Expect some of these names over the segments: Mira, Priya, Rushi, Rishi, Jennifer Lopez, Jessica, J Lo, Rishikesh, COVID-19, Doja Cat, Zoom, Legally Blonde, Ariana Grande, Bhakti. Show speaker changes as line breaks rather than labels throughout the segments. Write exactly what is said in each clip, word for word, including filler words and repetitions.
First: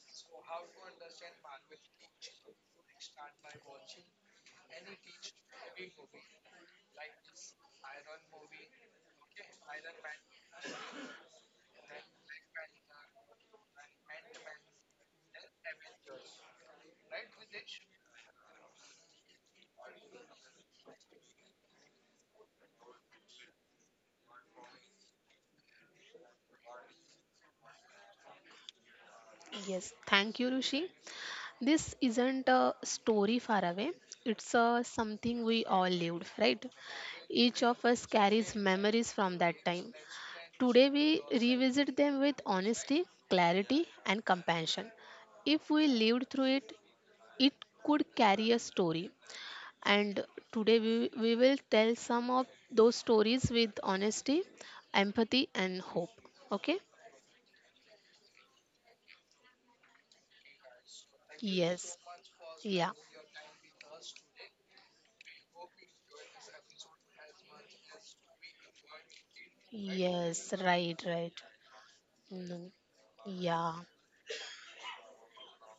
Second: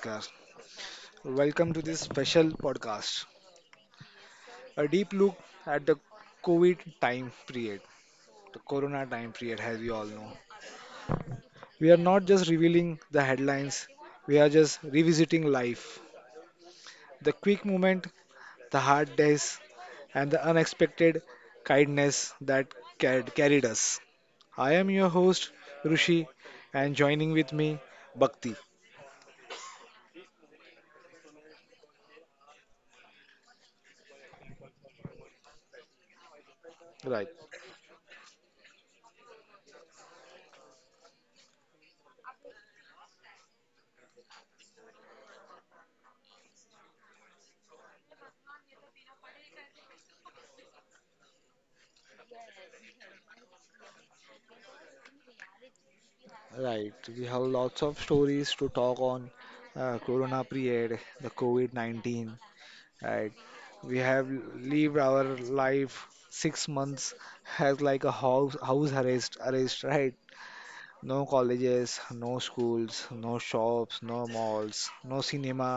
namaskar. Welcome to this special podcast. A deep look at the COVID time period, the corona time period, as we all know. We are not just revealing the headlines, we are just revisiting life. The quick moment, the hard days, and the unexpected kindness that carried carried us. I am your host, Rushi, and joining with me, Bhakti.
Yes, thank you, Rishi. This isn't a story far away. It's uh, something we all lived, right?
Right.
Each of us carries memories from that time. Today, we revisit them with honesty, clarity, and compassion. If we lived through it, it could carry a story. And today, we, we will tell some of those stories with honesty, empathy, and hope. Okay?
Right, we have lots of stories to talk on uh, Corona period, the
Yes.
COVID nineteen,
Yeah.
right? We have lived our life six months as like a house house arrest, arrest, right?
Yes, right,
No
right.
colleges, no
No.
schools, no
Yeah.
shops, no malls, no cinema,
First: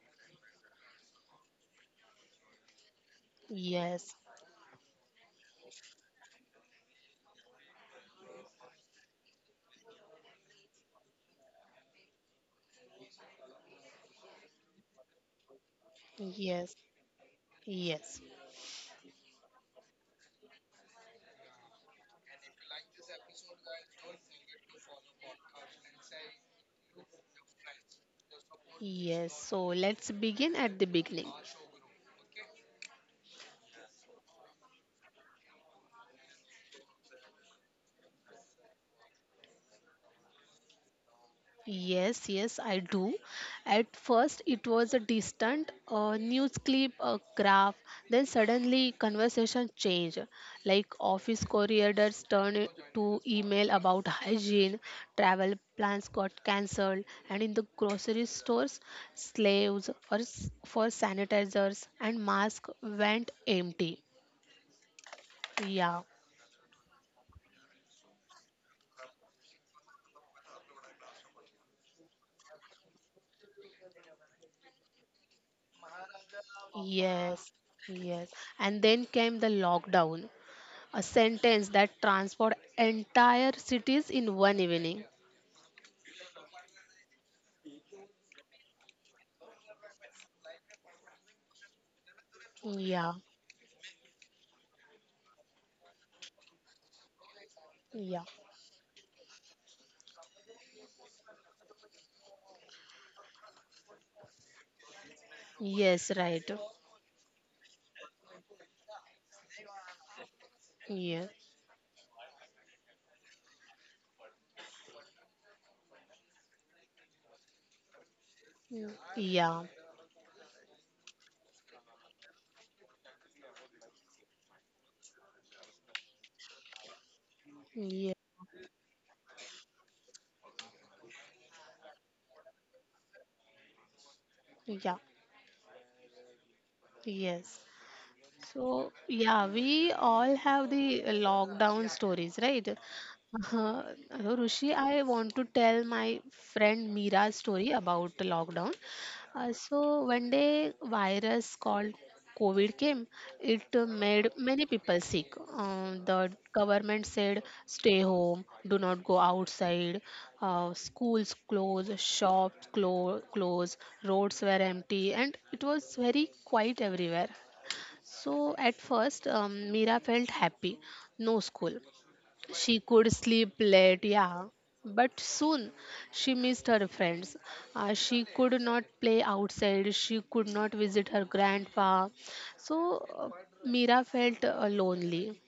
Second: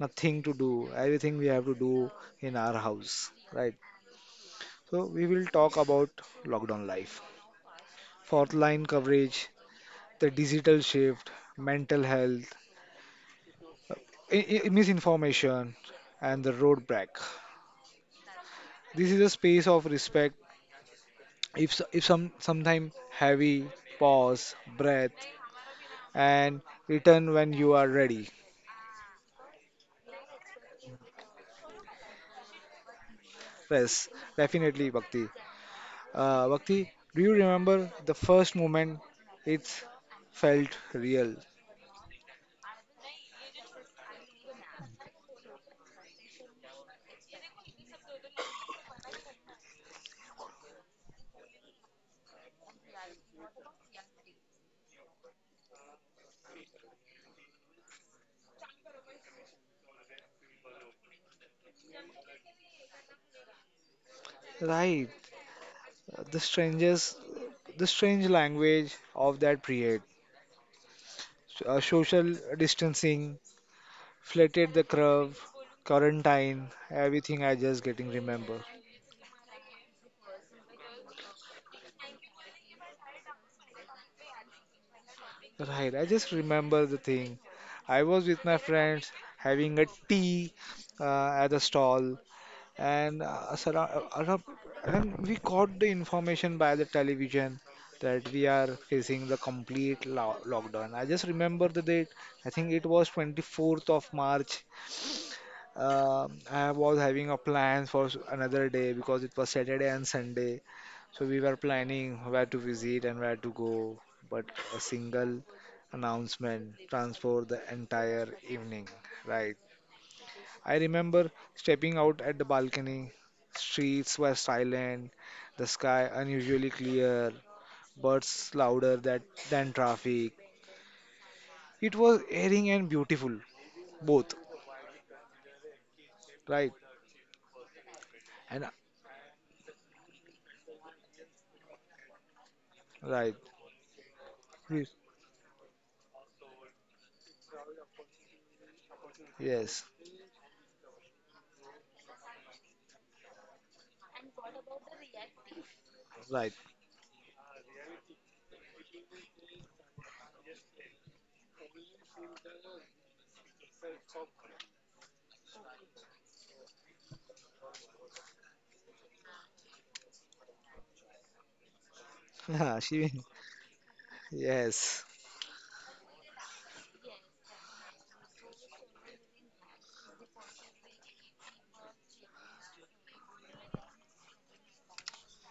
nothing to do. Everything we have to do in our house, right?
Yes.
So we will talk about lockdown life, fourth line coverage, the digital shift, mental health, i- i- misinformation and the
Yes.
roadblock.
Yes.
This is a space of respect. If s- if some sometime heavy, pause, breath, and return when you are ready.
Yes. So let's begin at the beginning.
Yes, definitely, Bhakti. Uh, Bhakti, do you remember the first moment it felt real?
Yes, yes, I do. At first, it was a distant uh, news clip, a graph. Then suddenly, conversation changed. Like office corridors turned to email about hygiene, travel plans got cancelled, and in the grocery stores, slaves for, s- for sanitizers and masks went empty.
Right,
Yeah,
the strangers, the strange language of that period. So, uh, social distancing, flatted the curve, quarantine, everything
yes,
I just getting
yes.
remember.
And then came the lockdown. A sentence that transport entire cities in one evening.
Right, I just remember the thing. I was with my friends having a tea uh, at the stall,
Yeah,
and uh, surra- around, and we got the information by the television
yeah.
that we are facing the complete lo- lockdown. I just remember the date. I think it was twenty-fourth of March.
Yes,
Um
right.
I was having a plan for s- another day because it was Saturday and Sunday. So
Yeah,
we were planning where to visit and where to go, but a single announcement transformed the entire evening, right?
yeah,
I remember stepping out at the balcony. Streets were silent, the sky unusually clear,
yeah,
birds louder that, than traffic. It was airing and beautiful, both,
yeah.
right?
Yes.
And
So, yeah, we all have the uh, lockdown stories, right?
right,
Uh, Rushi,
yes,
I want to tell my friend Mira's story about the lockdown. Uh,
yes,
so, one day, virus called COVID came. It uh, made many people sick. Uh, the
right.
government said, stay home, do not go outside. Uh, schools closed, shops clo- closed, roads were empty, and it was very quiet everywhere. So at first, um, Mira felt happy. No school. She
She,
could sleep late, yeah.
yes,
But soon she missed her friends. Uh, she could not play outside. She could not visit her grandpa. So uh, Mira felt uh, lonely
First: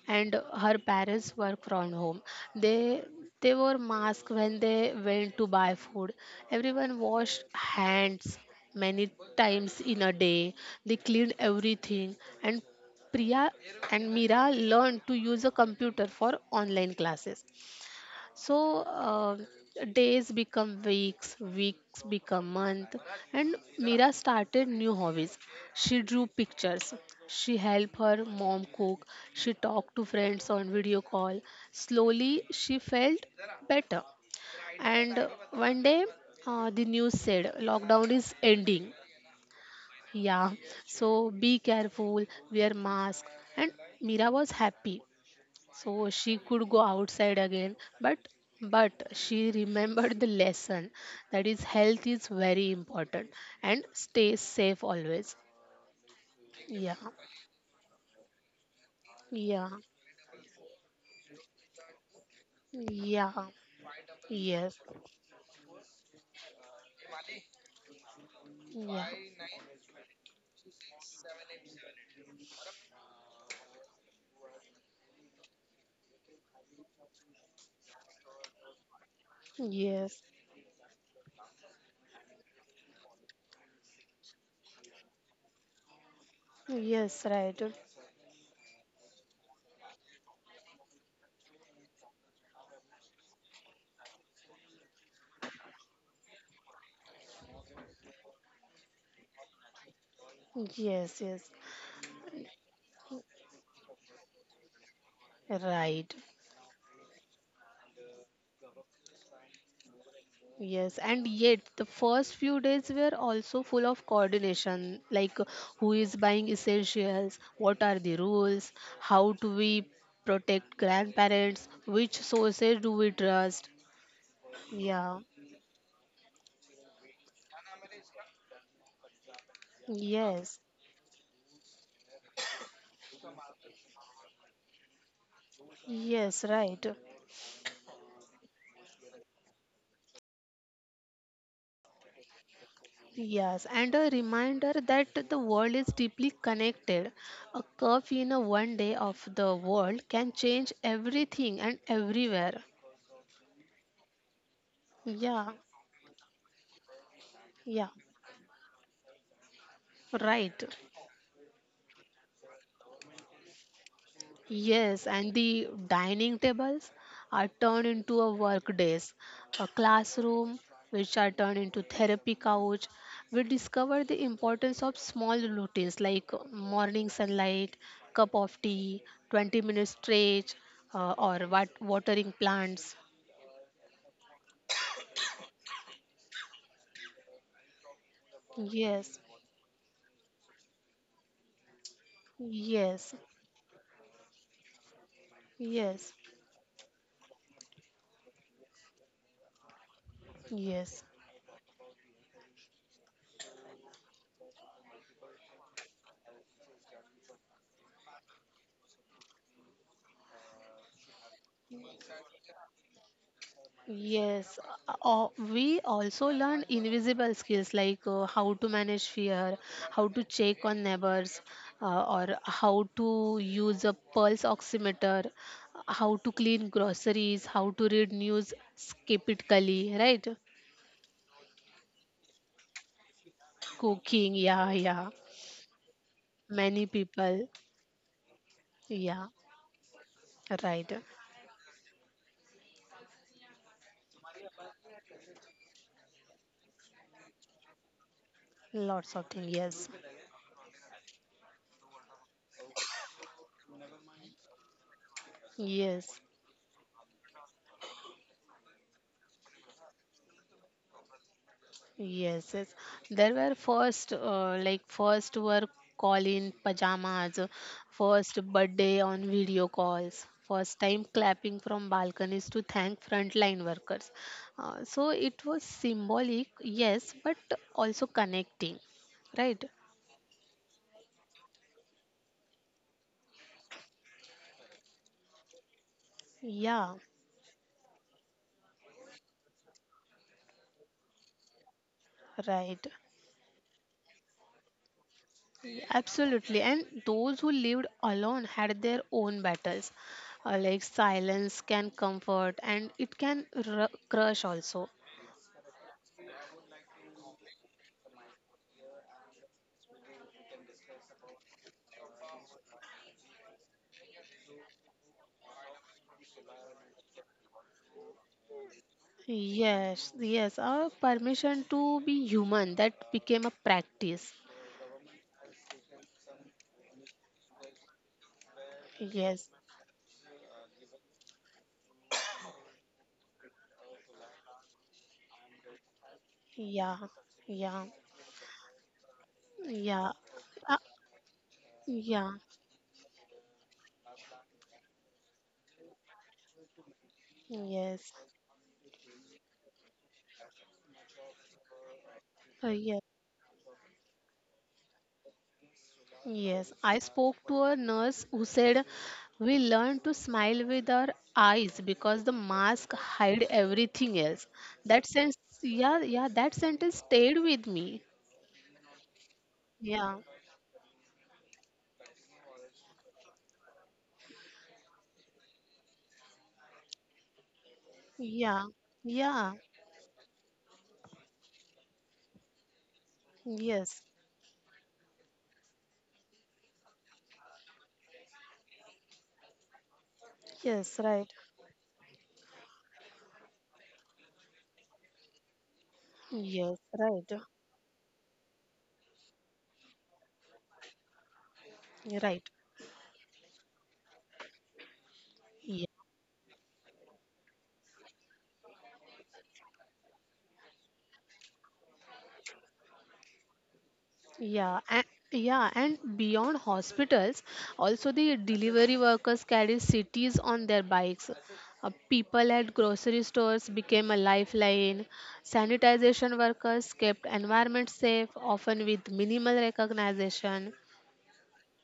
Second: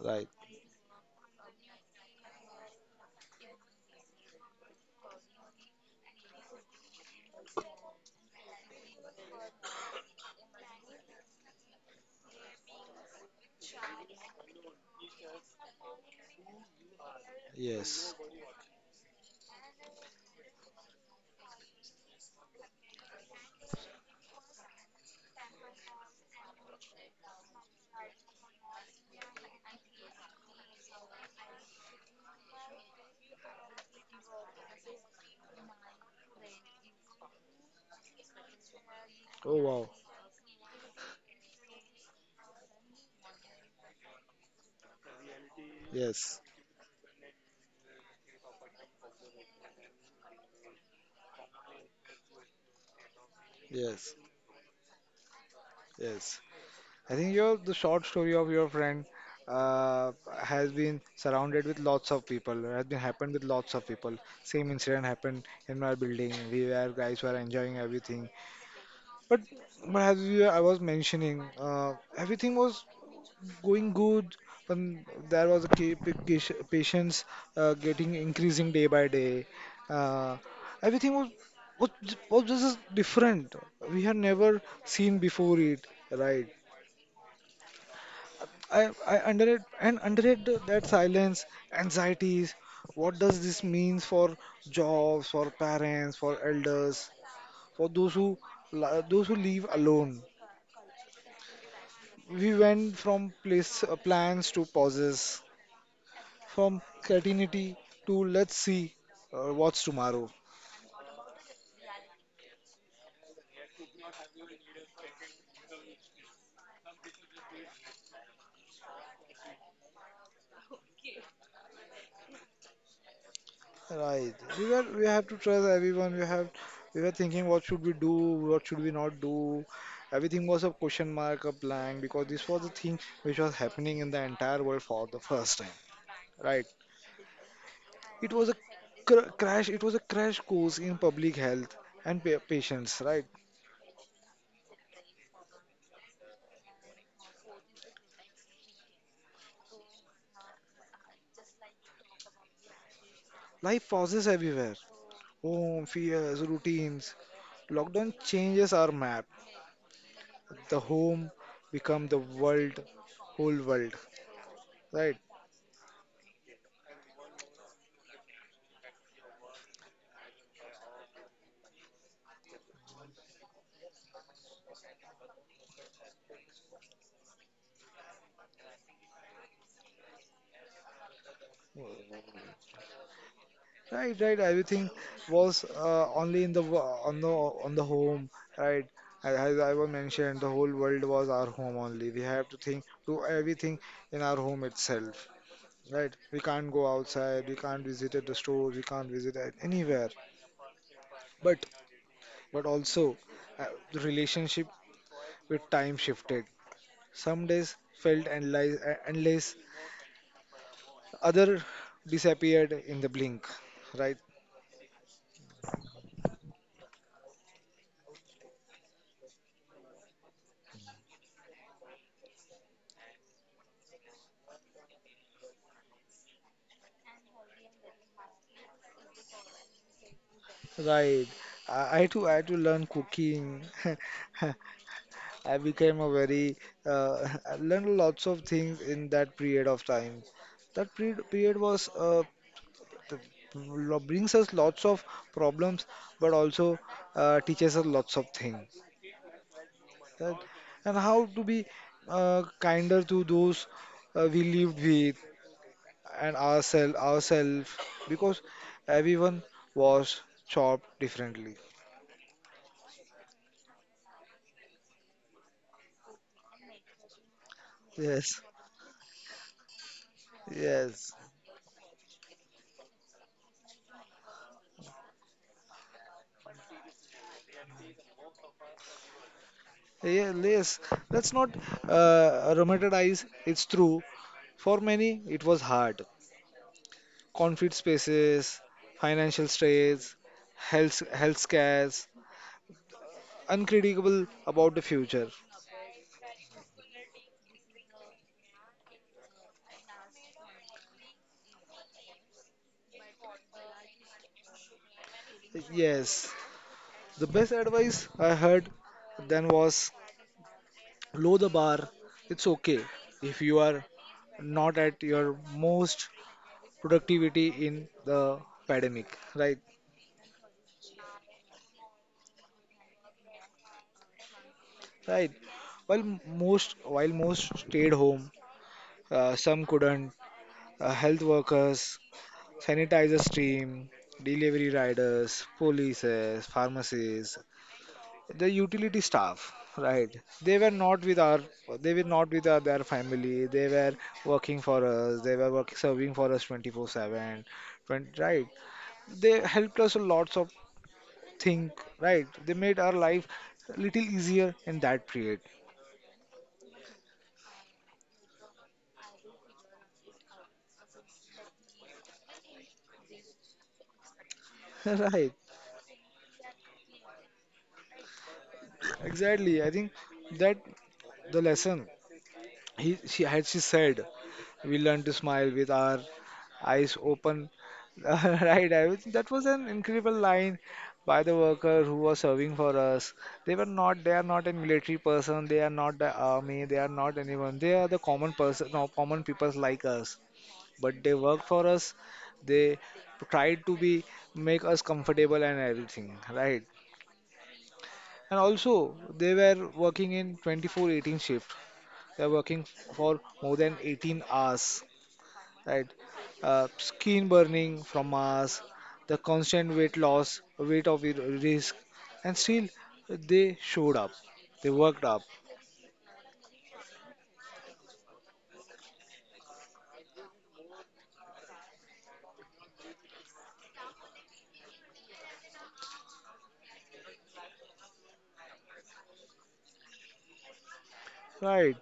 right,
and her parents work from home. They they wore masks when they went to buy food. Everyone washed hands many times in a day. They cleaned everything and Priya and Mira learned to use a computer for online classes.
yes.
So uh, days become weeks, weeks become month, and Mira started new hobbies. She drew pictures. She helped her mom cook. She talked to friends on video call. Slowly, she felt better. And uh, one day, uh, the news said lockdown is ending.
Oh wow,
Yeah, so be careful, wear mask. And Mira was happy. So she
yes,
could go outside again, but but she remembered the lesson that is health is very important and
yes,
stay safe always.
yes.
Yeah,
I think your the short story of your friend
yeah,
uh, has been surrounded with lots of people. Has been
yeah,
happened with lots of people. Same
yes,
incident happened in my building. We were guys were enjoying everything,
yeah,
but but as you, I was mentioning, uh, everything was going good. When there was a ca- pa- ca- patients uh, getting increasing day by day.
yes,
Uh, everything was was j- was just different. We had never seen before it, right?
yes, right,
I I underrate and underrate the- that silence, anxieties. What does this means for jobs, for parents, for elders, for those who li- those who live alone?
yes, yes,
We went from place uh, plans to pauses.
right.
From creativity to let's see uh, what's tomorrow.
Yes, and yet the first few days were also full of coordination, like uh, who is buying essentials, what are the rules, how do we protect grandparents, which sources do we trust.
Right. We were we
Yeah,
have to trust everyone. We have we were thinking what should we do, what should we not do. Everything
yes,
was a question mark, a blank because this was the thing which was happening in the entire world for the first time.
yes,
Right.
right.
It was a cr- crash. It was a crash course in public health and pa- patients. Right.
Yes, and a reminder that the world is deeply connected. A curve in a one day of the world can change everything and everywhere.
Life pauses everywhere.
Yeah,
Home, fears, routines.
yeah,
Lockdown changes our map.
right.
The home become the world, whole world,
Yes,
right?
and the dining tables are turned into a work desk, a classroom, which are turned into therapy couch. We discover the importance of small routines like morning sunlight, cup of tea, twenty minute stretch, uh, or wat watering plants.
Right, right. Everything was uh, only in the wo- on the on the home, right?
Yes,
As as I was mentioned, the whole world was our home only. We have to think,
yes,
do everything in our home itself,
yes,
right? We can't go outside, we can't visit at the store, we can't visit at anywhere.
yes.
But but also, uh, the relationship with time shifted. Some days felt endless, endless other disappeared in the blink, right?
Yes, uh, we also learn invisible skills like uh, how to manage fear, how to check on neighbors, uh, or how to use a pulse oximeter, how to clean groceries, how to read news skeptically, right?
Right. I I had to I had to learn cooking.
Cooking, yeah, yeah.
I became a very
Many
uh,
people,
I learned lots of things in
yeah,
that period of time. That
right.
period period was uh, th- lo- brings us lots of problems, but also uh, teaches us lots of things.
Lots of things, yes,
That, and how to be uh, kinder to those uh, we lived with,
yes.
and ourselves ourselves because everyone was chopped differently.
Yes, yes. There were first, uh, like first were call in pajamas,
Yes,
first birthday on video calls, first time
yes,
clapping from balconies to thank frontline workers. Uh, so it was symbolic, yes, but also connecting, right?
yeah, yes. Let's not uh, romanticize. It's true. For many, it was hard.
Yeah,
Conflict spaces, financial stress, health health scares,
right.
unpredictable about the future.
Yeah, absolutely. And those who lived alone had their own battles. Uh, like silence can comfort and it can r- crush also.
Yes, the best advice I heard then was lower the bar. It's okay if you are not at your most productivity in the pandemic, right?
Yes, yes, a permission to be human that became a practice.
Right. While m- most while most stayed home, uh,
Yes,
some couldn't. Uh, health workers, sanitizer team, delivery riders, polices,
yeah,
pharmacies,
yeah,
the utility staff,
yeah,
right? They were
uh,
not with our they were not
yeah,
with our, their family. They were working for us. They were working serving for us twenty-four seven.
yes,
Right? They helped us a lots of think, right? They
uh,
made our
yes,
life a little easier in that period.
yes. I spoke to a nurse who said we learn to smile with our eyes because the mask hide everything else. That
Right.
sense, yeah, yeah, that sentence stayed with me.
Exactly. I think
Yeah,
that the lesson he she had she said, we learn to smile with our eyes open.
yeah,
Right. I was, that was
yeah,
an incredible line by the worker who was serving for us. They were
yes,
not. They are not a military person. They are not the army. They are not anyone. They are the common person, no, common people like us.
yes,
But they
right,
work for us. They try to be make us comfortable and everything, right?
yes, right.
And also they were working in twenty-four eighteen shift. They are
Right.
working for more than eighteen hours,
Yeah.
right? Uh, skin burning from us, the constant weight loss, weight of i- risk, and still they showed up. They
Yeah. And,
worked up.
yeah. And beyond hospitals, also the delivery workers carry cities on their bikes. Uh, people at grocery stores became a lifeline. Sanitization workers kept environment safe, often with minimal recognition.
Right.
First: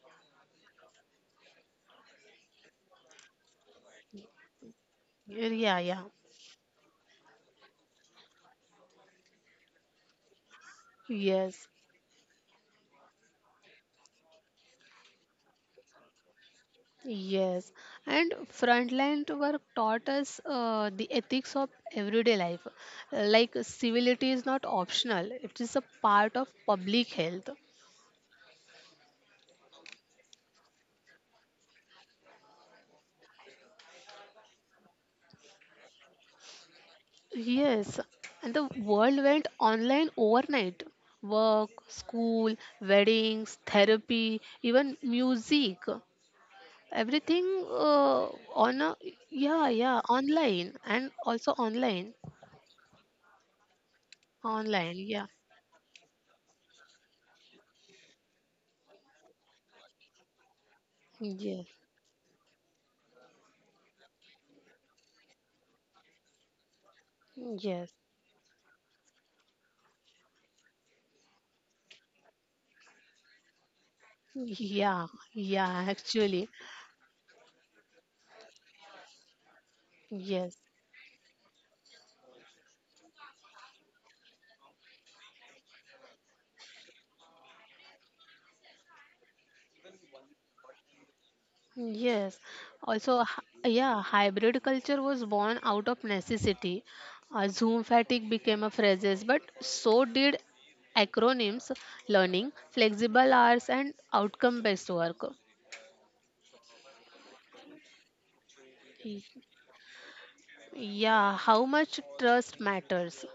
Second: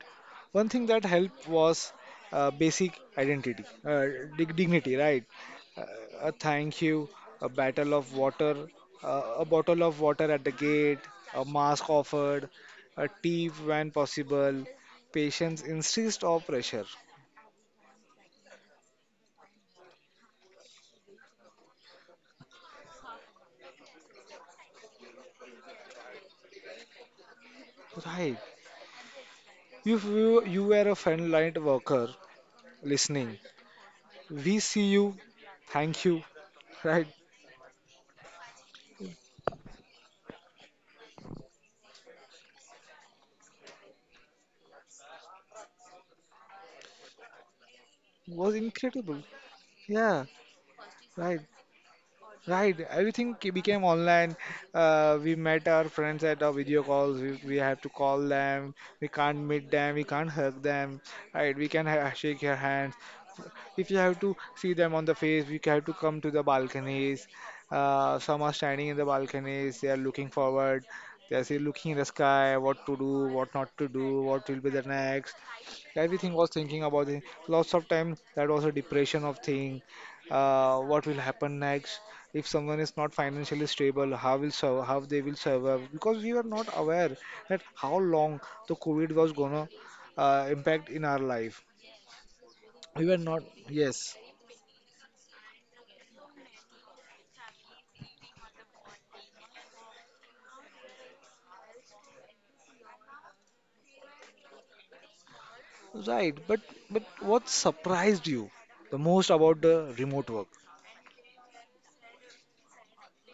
One thing that helped was uh, basic identity, uh, dig- dignity, right?
Yeah.
Uh,
Yeah.
a thank you, a bottle of water, uh, a bottle of water at the gate, a
Yes.
mask offered, a tea when possible, patience instead of pressure.
Yes, and frontline work taught us uh, the ethics of everyday life. Like civility is not optional, it is a part of public health.
Right. If you, you were a frontline worker listening, we see you, thank you, right?
Yes, and the world went online overnight. Work, school, weddings, therapy, even music. Everything uh,
Was
on a,
incredible.
yeah, yeah,
Yeah,
online and
right.
also online.
Right, everything ke- became online.
Online,
Uh,
yeah.
we met our friends at our video calls. We, we have to call them. We can't meet them. We can't hug them. Right, we
Yes,
can ha shake your hands. If you have to see them on the face, we have to come to the balconies.
yes.
Uh, some are standing in the balconies, they are looking forward, they are still looking in the sky, what to do, what not to do, what will be the
Yeah,
next.
yeah,
Everything was
actually,
thinking about it. Lots of time that was a depression of thing.
yes,
Uh, what will happen next? If someone is not financially stable, how will sur how they will survive? Because we were not aware that how long the COVID was gonna uh, impact in our life.
yes.
We
Also,
were not,
h- yeah,
yes.
hybrid culture was born out of necessity. Uh, Zoom fatigue became a phrase, but so did acronyms, learning, flexible hours, and outcome-based work.
Right, but but what surprised you the
Y-
most about the remote work?
Yeah, how much trust matters,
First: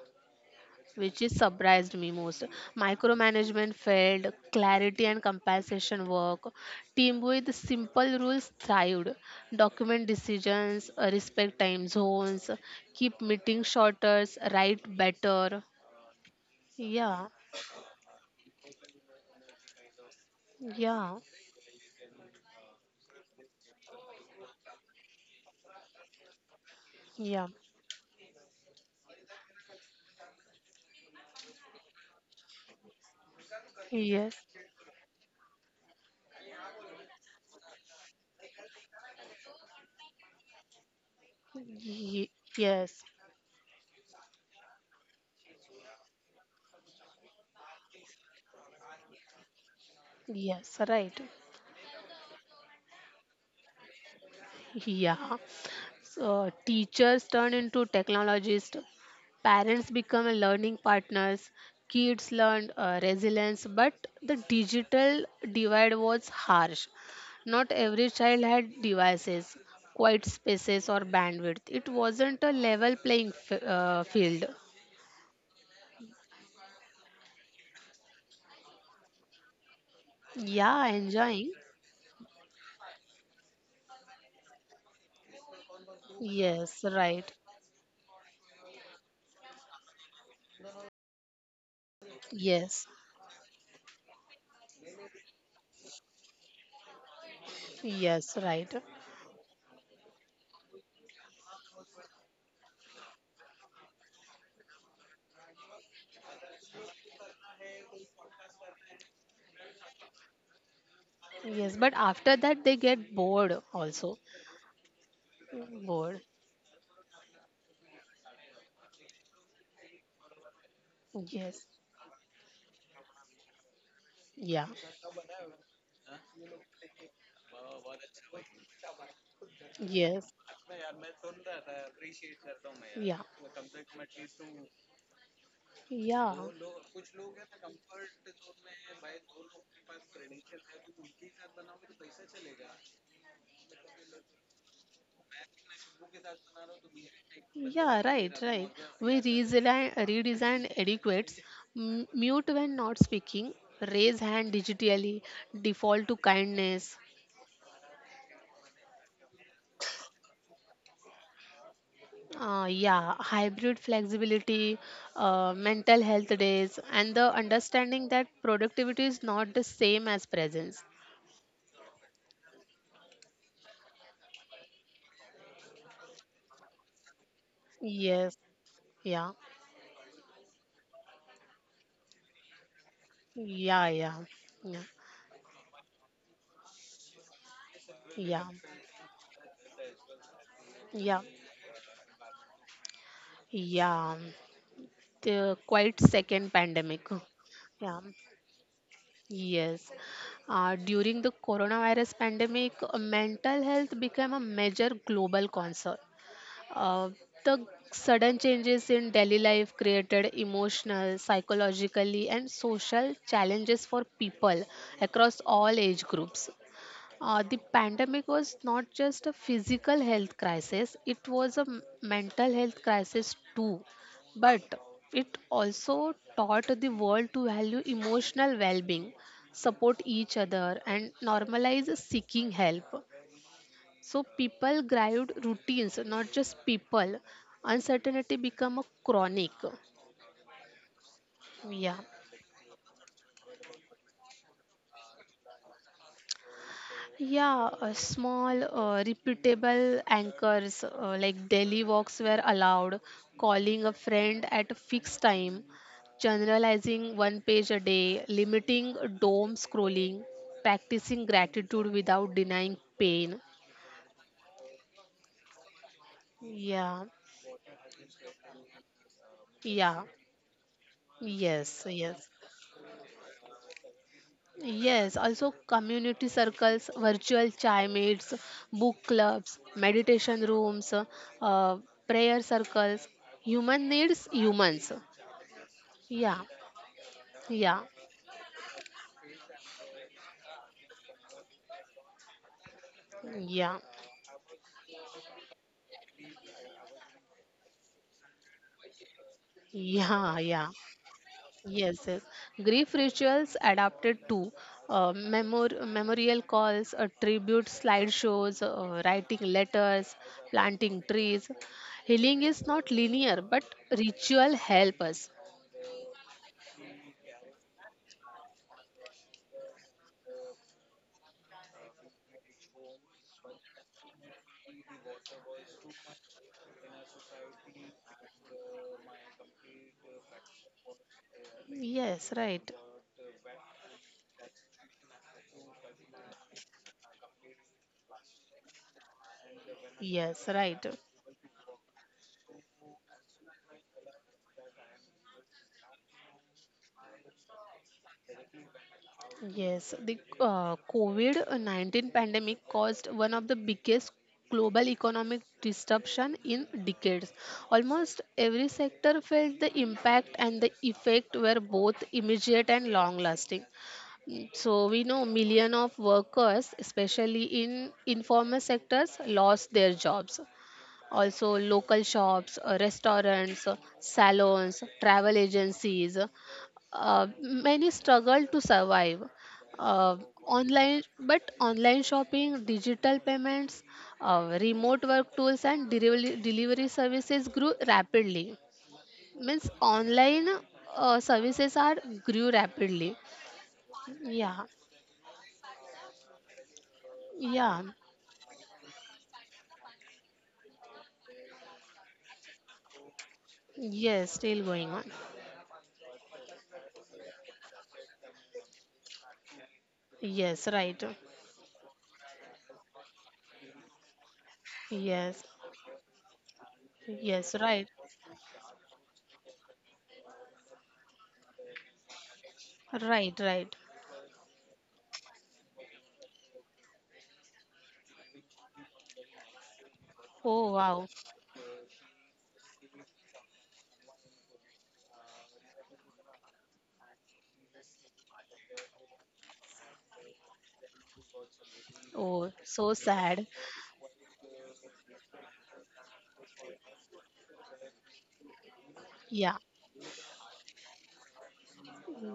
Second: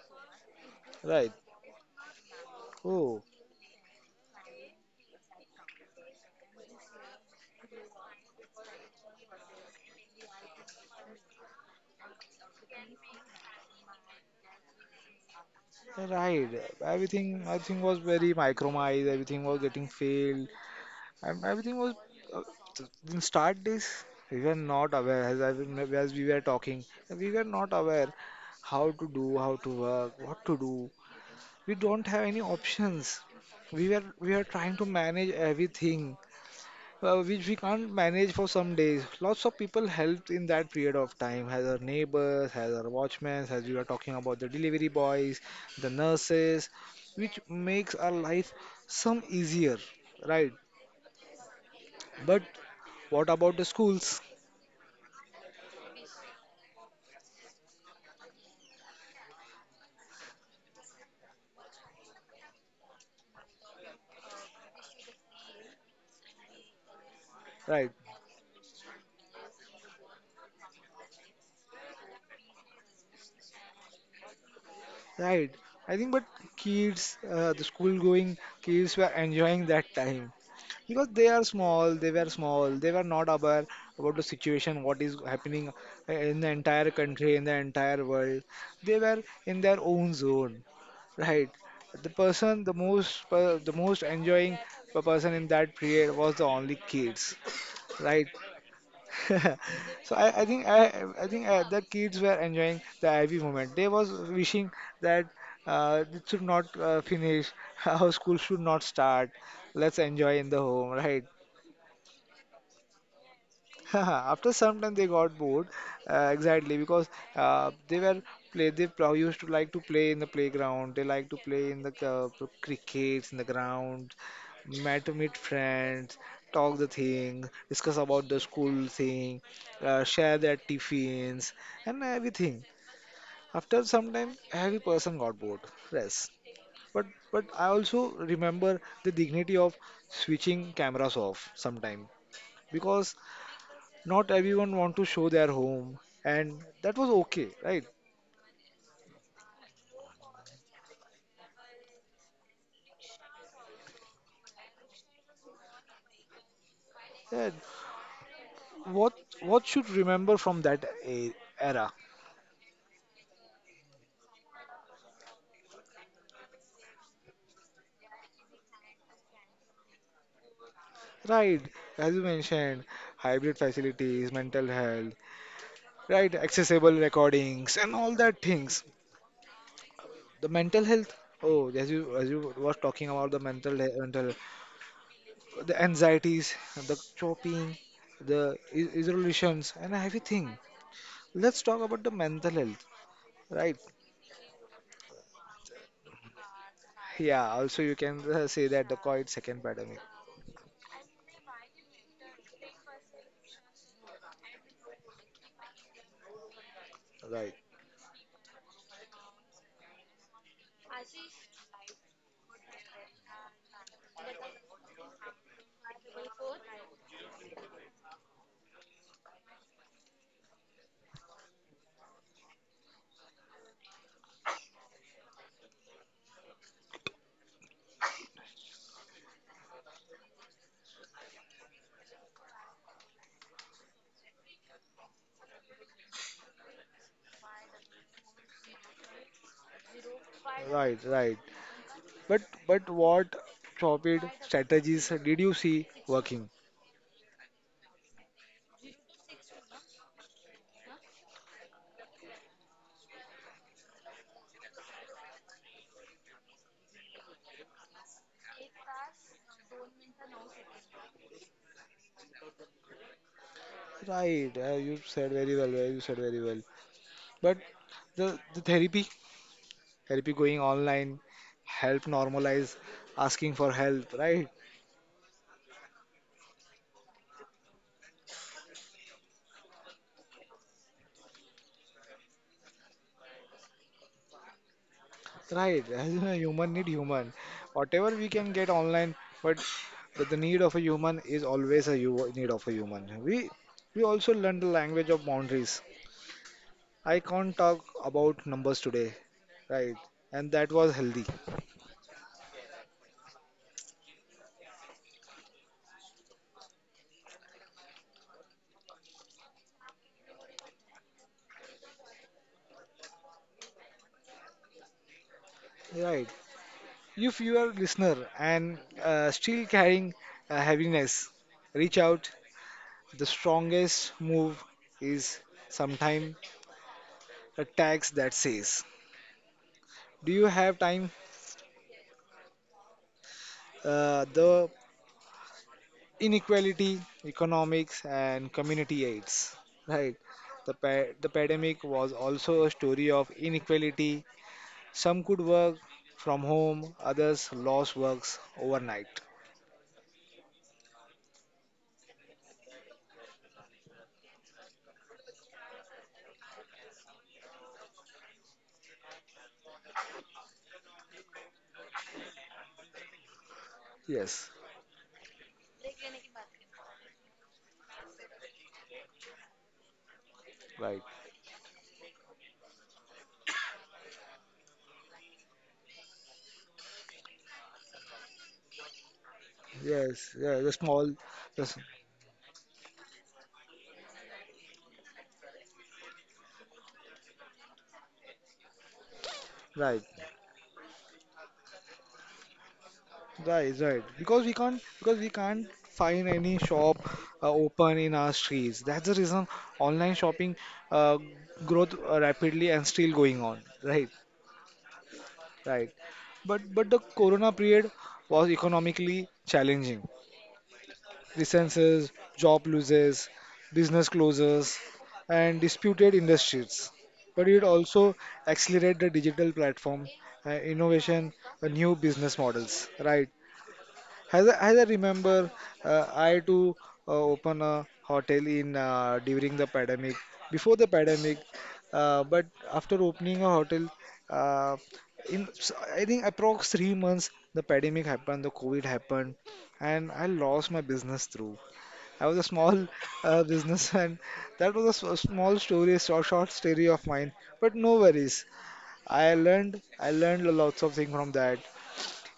which
Right.
is surprised me most.
Oh,
Micromanagement failed, clarity and compensation work, team with simple rules thrived, document decisions, uh, respect time zones, keep meeting shorter, write better.
right.
Yeah,
Everything everything was very micromized. Everything was getting failed.
yeah,
And everything was uh, th- in start days we were not aware as I remember, as we were talking we were
yeah.
not aware how to do how to work what to do. We don't have any options. We were we
Yes,
were trying to manage everything uh, which we can't manage for some days. Lots of people helped in that period of time, as our
Ye-
neighbors, as our
yes,
watchmen, as we are talking about the delivery boys, the nurses, which makes our life some easier, right?
yes, right.
But what about the schools,
Yeah. So, teachers turn into technologists, parents become a learning partners, kids learn uh, resilience, but the digital divide was harsh. Not
right?
every child had devices, quiet spaces, or bandwidth. It wasn't a level playing f- uh, field.
Right. I think, but kids, uh, the school going kids were enjoying that time,
Yeah,
because they are
enjoying.
small they were small they were not aware about the situation what is happening in the
Yes,
entire country
right.
in the entire world. They were in their own zone, right? the person the
Yes,
most per- the most enjoying person in that period was the only kids,
yes,
right?
right.
so I, I think I, I think uh, the kids were enjoying the I V moment. They was wishing that uh, it should not uh, finish, our school should not start. Let's enjoy in the home, right?
Yes, but after that, they get bored also.
After some time, they got bored.
Bored.
Uh, exactly because uh, they were play. They pro- used to like to play in the playground. They like to
Yes,
play in the uh, p- crickets in the ground.
yeah.
Met meet friends, talk the thing, discuss about the school thing,
Yes.
uh,
Yeah.
share their tiffins and everything.
Yeah.
After some time, every person got bored. Yes, but but I also remember the dignity of switching cameras off sometime because not everyone want to show their home and that was okay, right?
Yeah, right, right. We redesign, redesign adequates, m- mute when not speaking, raise hand digitally, default to kindness.
Yeah, what what should remember from that e- era,
Uh, yeah, Hybrid flexibility, uh, mental health days, and the understanding that productivity is not the same as presence.
right? As you mentioned hybrid facilities mental health, right, accessible recordings and all that
Yes,
things.
yeah,
The mental health, oh as you as you was talking about the mental
yeah,
he-
yeah,
mental, the anxieties, the chopping, the
yeah,
i- isolations and everything,
yeah, yeah,
let's talk about the mental health, right?
yeah. The quite second pandemic.
Yeah, also you
Yeah,
can uh, say that the COVID second
yes.
pandemic.
Uh, during the coronavirus pandemic, uh, mental health became a major global concern. Uh,
Right,
the sudden changes in daily life created emotional, psychologically, and social challenges for people across all age groups. Uh, the pandemic was not just a physical health crisis, it was a m- mental health crisis too. But it also taught the world to value emotional well being, support each other, and normalize seeking help. So people grieved routines, not just people. Uncertainty become a chronic.
right, right.
Yeah.
But but what rapid strategies did you see working?
Yeah, uh, small, uh, repeatable anchors uh, like daily walks were allowed, calling a friend at a fixed time, generalizing one page a day, limiting doom scrolling, practicing gratitude without denying pain.
Right, uh, you said very well. uh, You said very well.
Yeah,
But the the therapy,
yeah,
therapy going online,
yes,
help
yes.
normalize asking for help. Right,
Yes, also community circles, virtual chai chaimates, book clubs, meditation rooms, uh, prayer circles. Human needs humans.
right. As a
Yeah,
human need human.
yeah,
Whatever we can get online, but the, the need of a human is always a hu need of a human. We
yeah,
we also learn the language of boundaries. I can't talk about numbers today, right?
yeah,
And
yeah.
that was healthy,
Yes, yes. Grief rituals adapted to uh, memor- memorial calls, uh, tribute slideshows, uh, writing letters, planting trees. Healing is not linear, but ritual help us.
right? If you are a listener and uh, still carrying uh, heaviness, reach out. The strongest move is sometime a tax that says, "Do you have time?"
Yes, right.
Uh, the inequality, economics, and community aids, right?
Yes,
The
right.
pa- the pandemic was also a story of inequality. Some could work from home, others lost works overnight.
Yes, the uh, COVID nineteen pandemic caused one of the biggest global economic disruption in decades. Almost every sector felt the impact and the effect were both immediate and long-lasting.
Yes,
Mm, so we know million of workers, especially in informal sectors, lost their jobs.
right.
Also local shops, uh, restaurants, uh, salons, travel agencies. Uh, many struggle to survive. Uh,
Yes, yeah, the
online,
small,
but
yes,
online shopping, digital payments, uh, remote work tools, and delivery, delivery services grew rapidly. Means
right,
online uh, services are grew rapidly.
right, right. Because we
Yeah,
can't, because we can't find any shop uh,
yeah,
open in our streets. That's the reason online shopping uh, growth uh, rapidly and still going on. Right,
yes, still going on.
right. But but the corona period was economically challenging.
Yes, right.
Licenses, job losses, business closures,
Yes,
and disputed industries. But
yes,
it
right,
also accelerate the digital platform uh, innovation, uh, new business models. Right?
right, right.
As I, as I remember, uh, I too uh, open a hotel in uh, during the pandemic.
Oh
Before the
wow.
pandemic, uh, but after opening a hotel, uh, in s- I think approx three months, the pandemic happened, the COVID happened, and I lost my business through. I was a
Oh,
small
so
uh,
sad.
business, and that was a s- a small story, a short, short story of mine. But no worries, I
Yeah.
learned, I learned a lots of thing from that.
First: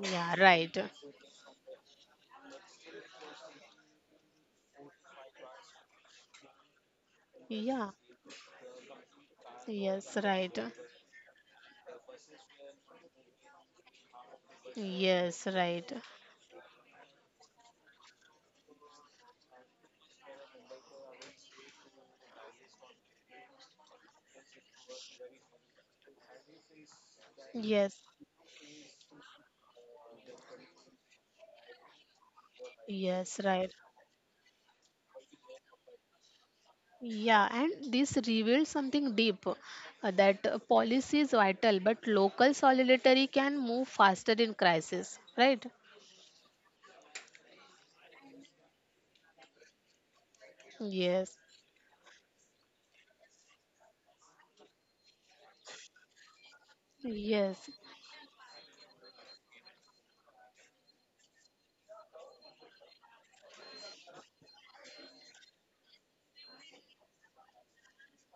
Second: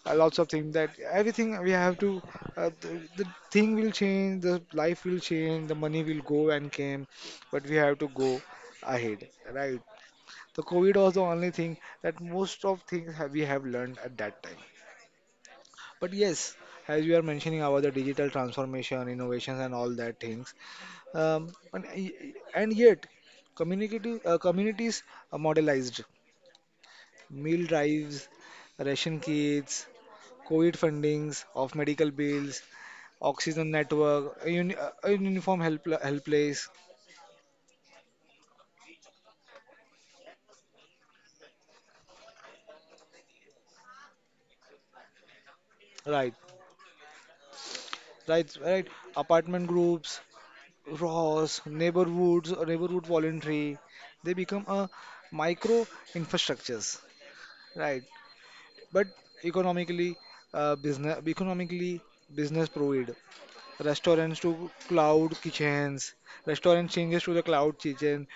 A
Yeah,
lots of thing
right.
that everything we have to, uh, the, the thing will change, the life will change, the money will go and came, but we
Yeah.
have to go ahead, right?
Yes, right.
The COVID was the only thing that most of things have, we have learned at that time.
Yes, right.
But yes, as you are mentioning about the digital transformation, innovations, and all that things, um, and, e, e, and yet, community, uh, communities are modelized meal
Yes.
drives, ration kits, COVID fundings of medical bills,
Yes, right.
oxygen network, a, uni uh, a uniform help helpless,
Yeah, and this reveals something deep uh, that uh, policy is vital, but local solidarity can move faster in crisis, right?
right, right, right. Apartment groups,
Yes,
R O S, neighborhoods, or neighborhood voluntary, they become a micro infrastructures,
yes,
right? But economically, uh, business economically business proved. Restaurants to cloud kitchens, restaurant changes to the cloud kitchen,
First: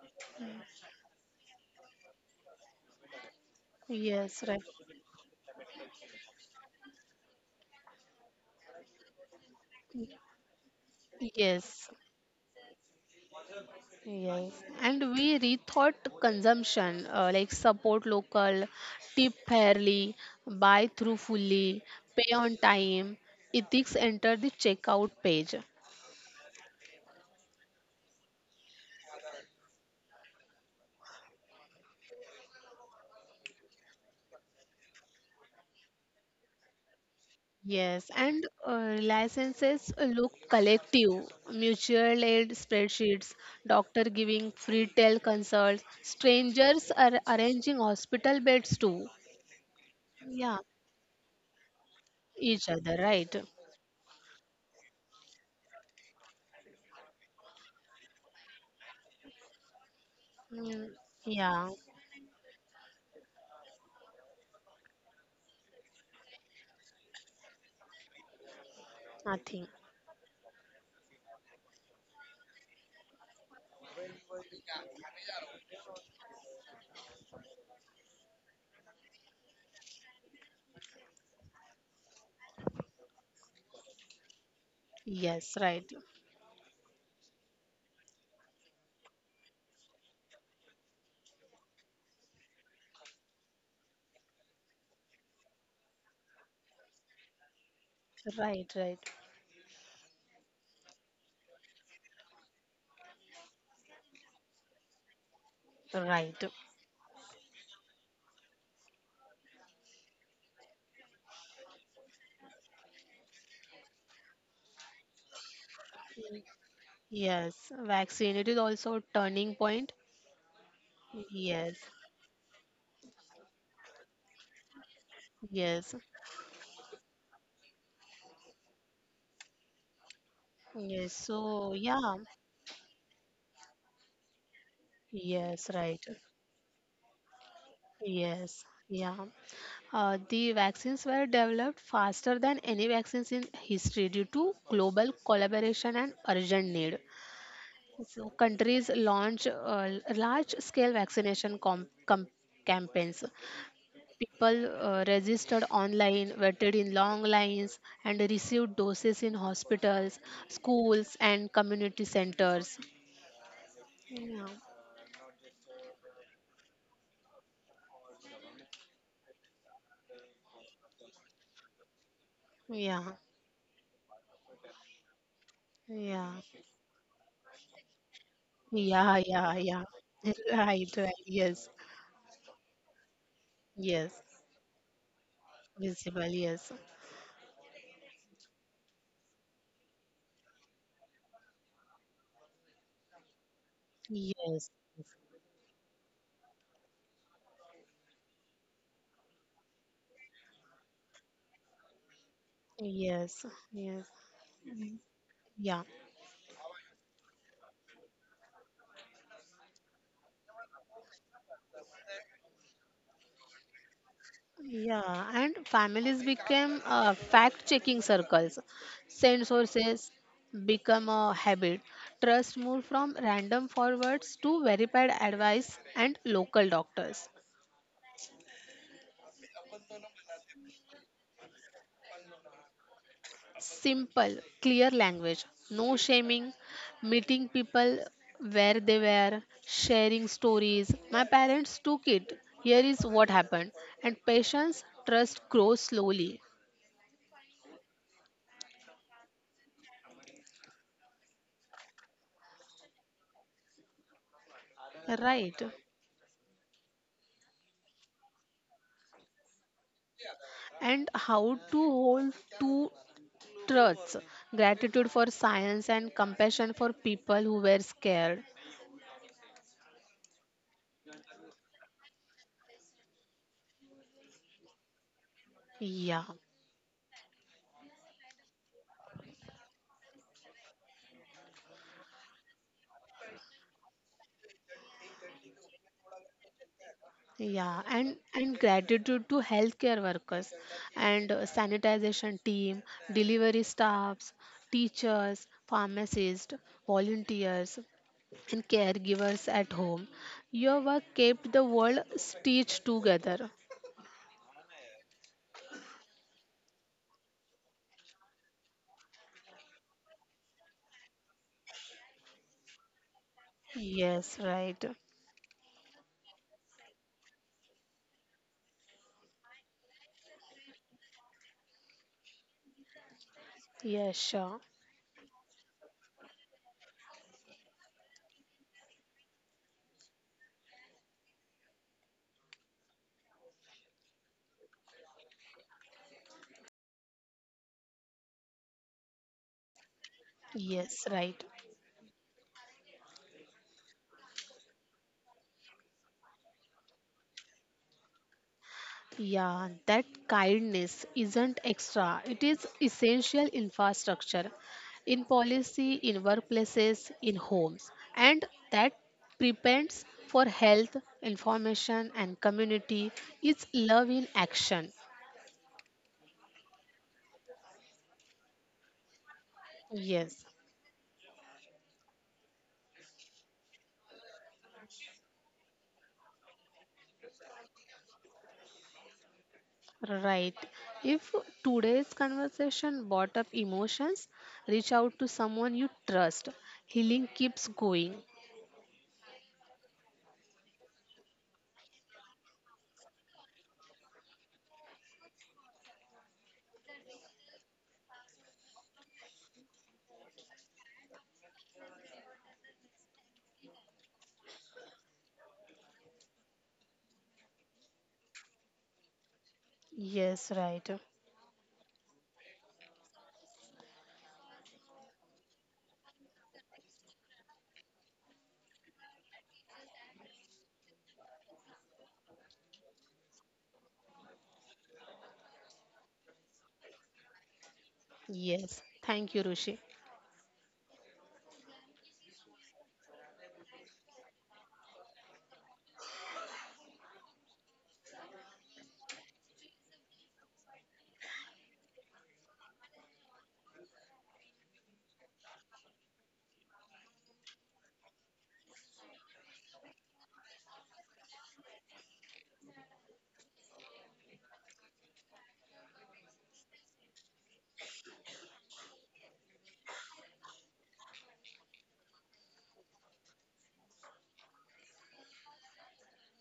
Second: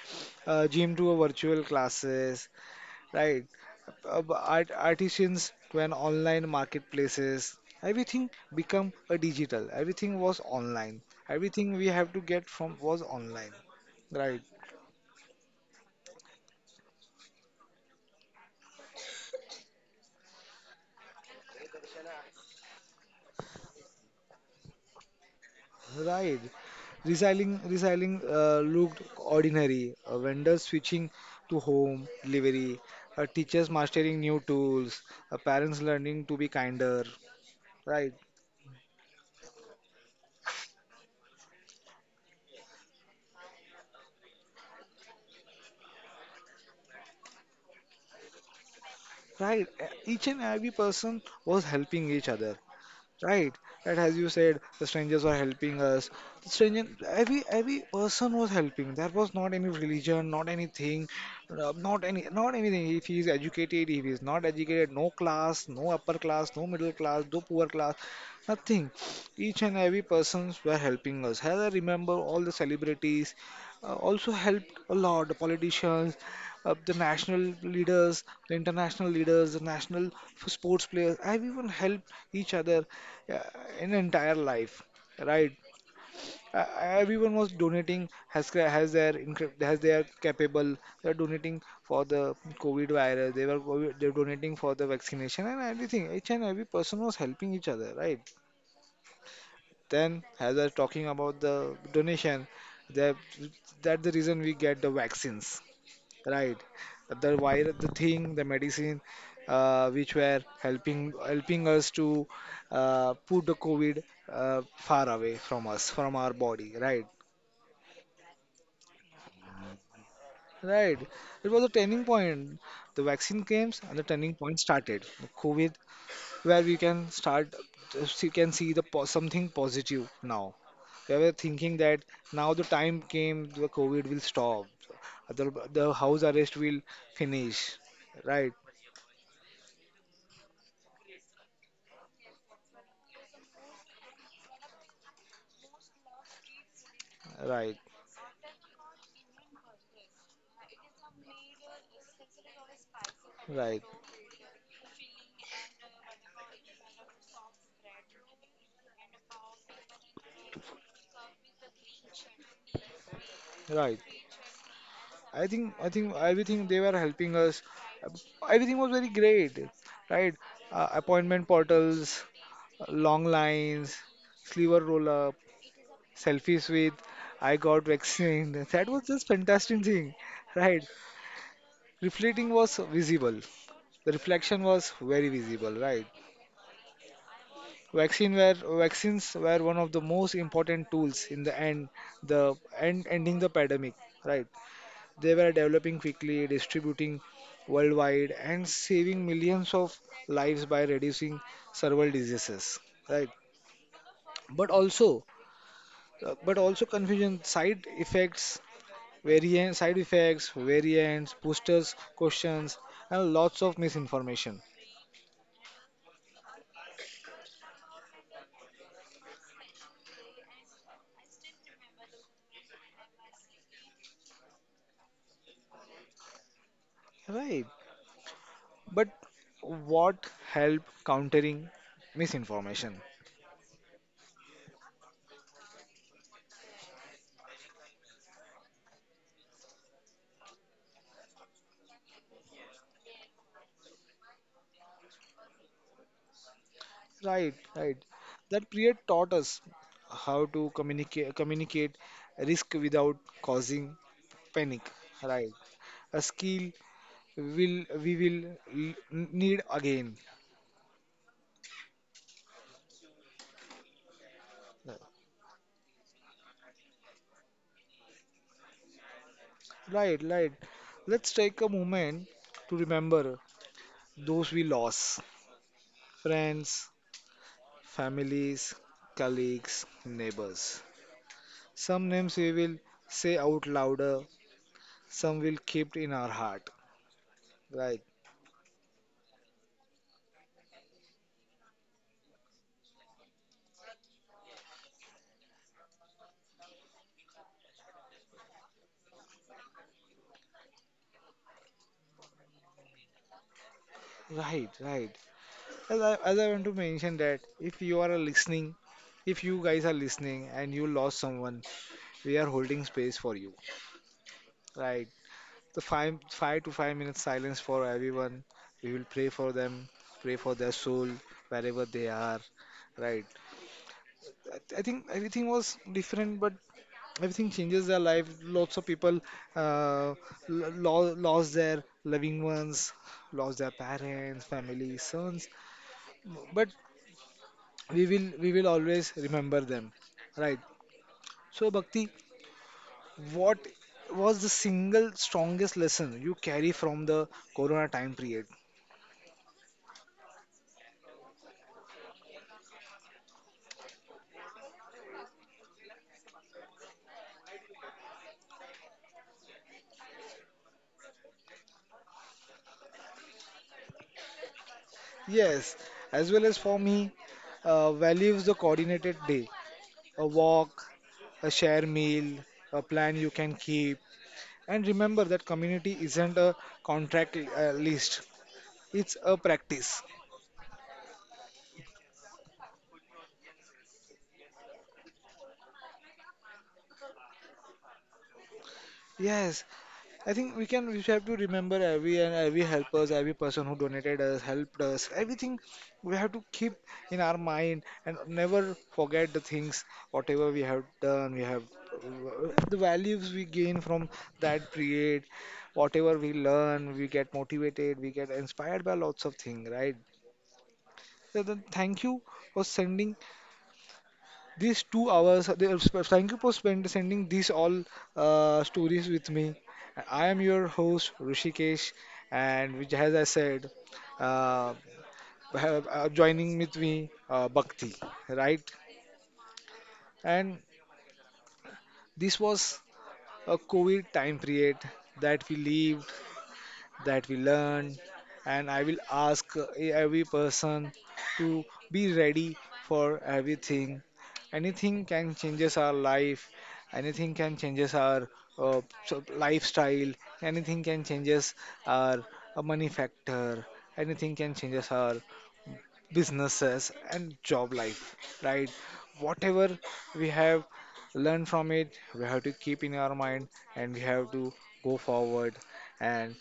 uh, gym to a virtual classes, right? Uh, b-
yes, right.
art, artisans to an online marketplaces. Everything become a digital. Everything was online. Everything we
Yes,
have to get from was online, right?
yes. And we rethought consumption uh, like support local, tip fairly, buy through fully, pay on time, ethics enter the checkout page.
Right. Recycling, recycling uh, looked ordinary. Uh, vendors switching to home delivery, uh, teachers mastering new tools, uh, parents learning to be kinder.
Yes,
Right.
and uh, licenses look collective, mutual aid spreadsheets, doctor giving free tel consults, strangers are arranging hospital beds too.
Right. Uh, each and
Yeah,
every person was helping each other.
each other, right.
Right, that, as you said, the strangers were helping us. The stranger, every every person was helping. There was not any religion, not
Mm,
anything,
yeah,
uh, not any, not anything. If he is educated, if he is not educated, no class, no upper class, no middle class, no poor class, nothing. Each
nothing.
and every persons were helping us. As I remember, all the celebrities uh, also helped a lot. The politicians, uh, the national leaders, the international leaders, the national f- sports players, everyone helped each other, yeah, an entire life, right?
Yes, right.
Uh, everyone was donating has ca- has their incre- has they are capable. They are donating for the COVID virus. They were COVID, they're donating for the vaccination and everything. Each and every person was helping each other, right?
Right, right,
Then, as I was talking about the donation, that that's the reason we get the vaccines,
right.
right, the virus, the thing, the medicine uh, which were helping helping us to uh, put the COVID uh, far away from us, from our body, right,
Yes, vaccine. It is also a turning point.
right. It was a
Yes,
turning point. The vaccine came and the turning point started. COVID,
yes,
where we can start, you can see the po- something positive now.
yes.
We were
So,
thinking that
yeah,
now the time came, the COVID will stop, the,
yes,
the
right.
house arrest will finish, right,
Yes, yeah. Uh, the vaccines were developed faster than any vaccines in history due to global collaboration and urgent need.
right.
So countries launch uh, large-scale vaccination com com campaigns.
Right,
People uh, registered online, waited in long lines, and received doses in hospitals, schools, and community centers.
right.
Yeah,
I think I think everything they were helping us. Uh, everything was very great, right? Uh, appointment portals,
yeah,
long lines, sliver roll up,
yeah,
selfies with I got vaccinated. That was
yeah,
just
yeah, yeah.
fantastic thing, right?
Right, right. Yes,
Reflecting was visible. The
yes.
reflection was very visible, right?
Visible. Yes,
Vaccine were vaccines were one of the most important tools in the end, the end ending the pandemic, right?
yes,
They were developing quickly, distributing worldwide, and saving millions of lives by reducing several diseases. Right.
yes, yes.
But also,
Yeah.
uh, but also confusion, side effects, variant, side effects, variants, boosters, questions, and lots of misinformation.
Yeah, and families became uh, fact-checking circles. Send sources become a habit. Trust moved from random forwards to verified advice and local doctors.
Right. But what help countering misinformation?
Simple, clear language, no shaming, meeting people where they were, sharing stories. My parents took it. Here is what happened. And patience, trust grows slowly.
Right, right. That period taught us how to communicate communicate risk without causing panic. Right.
Right.
A skill will we will l- need again.
And how to hold two truths, gratitude for science and compassion for people who were scared.
Right, right. Let's take a moment to remember those we lost.
Yeah,
Friends, families, colleagues, neighbors. Some names we will say out louder, some will keep in our heart.
yeah,
Right.
and and gratitude to healthcare workers and uh, sanitization team, delivery staffs, teachers, pharmacists, volunteers, and caregivers at home. Your work kept the world stitched together.
Right, right. As I, as I want to mention that if you are listening, if you guys are listening and you lost someone, we are holding space for you.
Yes, right.
Right? The five five to five minutes silence for everyone. We will pray for them, pray for their soul wherever they are. Right?
Yes,
I
sure.
I think everything was different, but everything changes their life. Lots of people uh, lo- lo- lost their loving ones, lost their parents, family, sons. But we will we will always remember them, right.
Yes, right.
So Bhakti, what was the single strongest lesson you carry from the corona time period?
Yeah, that kindness isn't extra, it is essential infrastructure in policy, in workplaces, in homes, and that prepends for health, information, and community. It's love in action.
Yes, as well as for me, uh, values the coordinated day, a
Yes,
walk, a share meal, a plan you can keep, and remember that community isn't a contract uh, list, it's a practice.
right. If today's conversation brought up emotions, reach out to someone you trust. Healing keeps going.
Yes, I think we can. We have to remember every and every helpers, every person who donated us, helped us, everything. We have to keep in our mind and never forget the things whatever we have done. We have the values we gain from that period, whatever we learn, we get motivated, we get inspired by lots of things, right?
Yes, right.
So then, thank you for sending these two hours, they, thank you for spend, sending these all uh, stories with me. I am your host, Rishikesh, and which, as I said, uh, have, uh, joining with me, uh, Bhakti, right?
Yes. Thank you, Rushi.
And this was a COVID time period that we live, that we learn. And I will ask uh, every person to be ready for everything. Anything can changes our life, anything can changes our uh, so- lifestyle, anything can changes our uh, money factor, anything can changes our businesses and job life, right? Whatever we have learned from it, we have to keep in our mind, and we have to go forward and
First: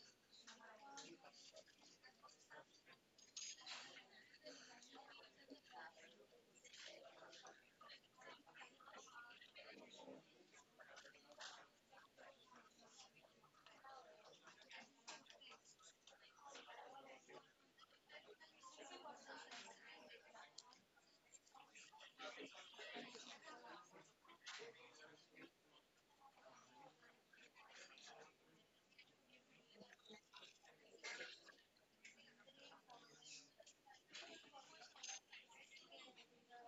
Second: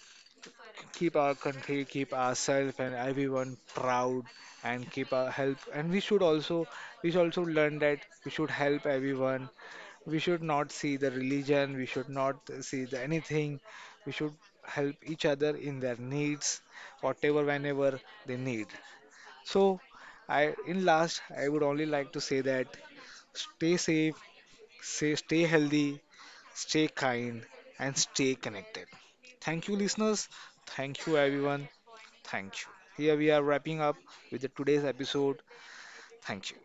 keep our country, keep ourselves and everyone proud, and keep our help. And we should also we should also learn that we should help everyone. We should not see the religion, we should not see the anything. We should help each other in their needs, whatever whenever they need. So I, in last, I would only like to say that stay safe, say stay healthy, stay kind, and stay connected. Thank you listeners. Thank you everyone. Thank you. Here we are wrapping up with the today's episode. Thank you.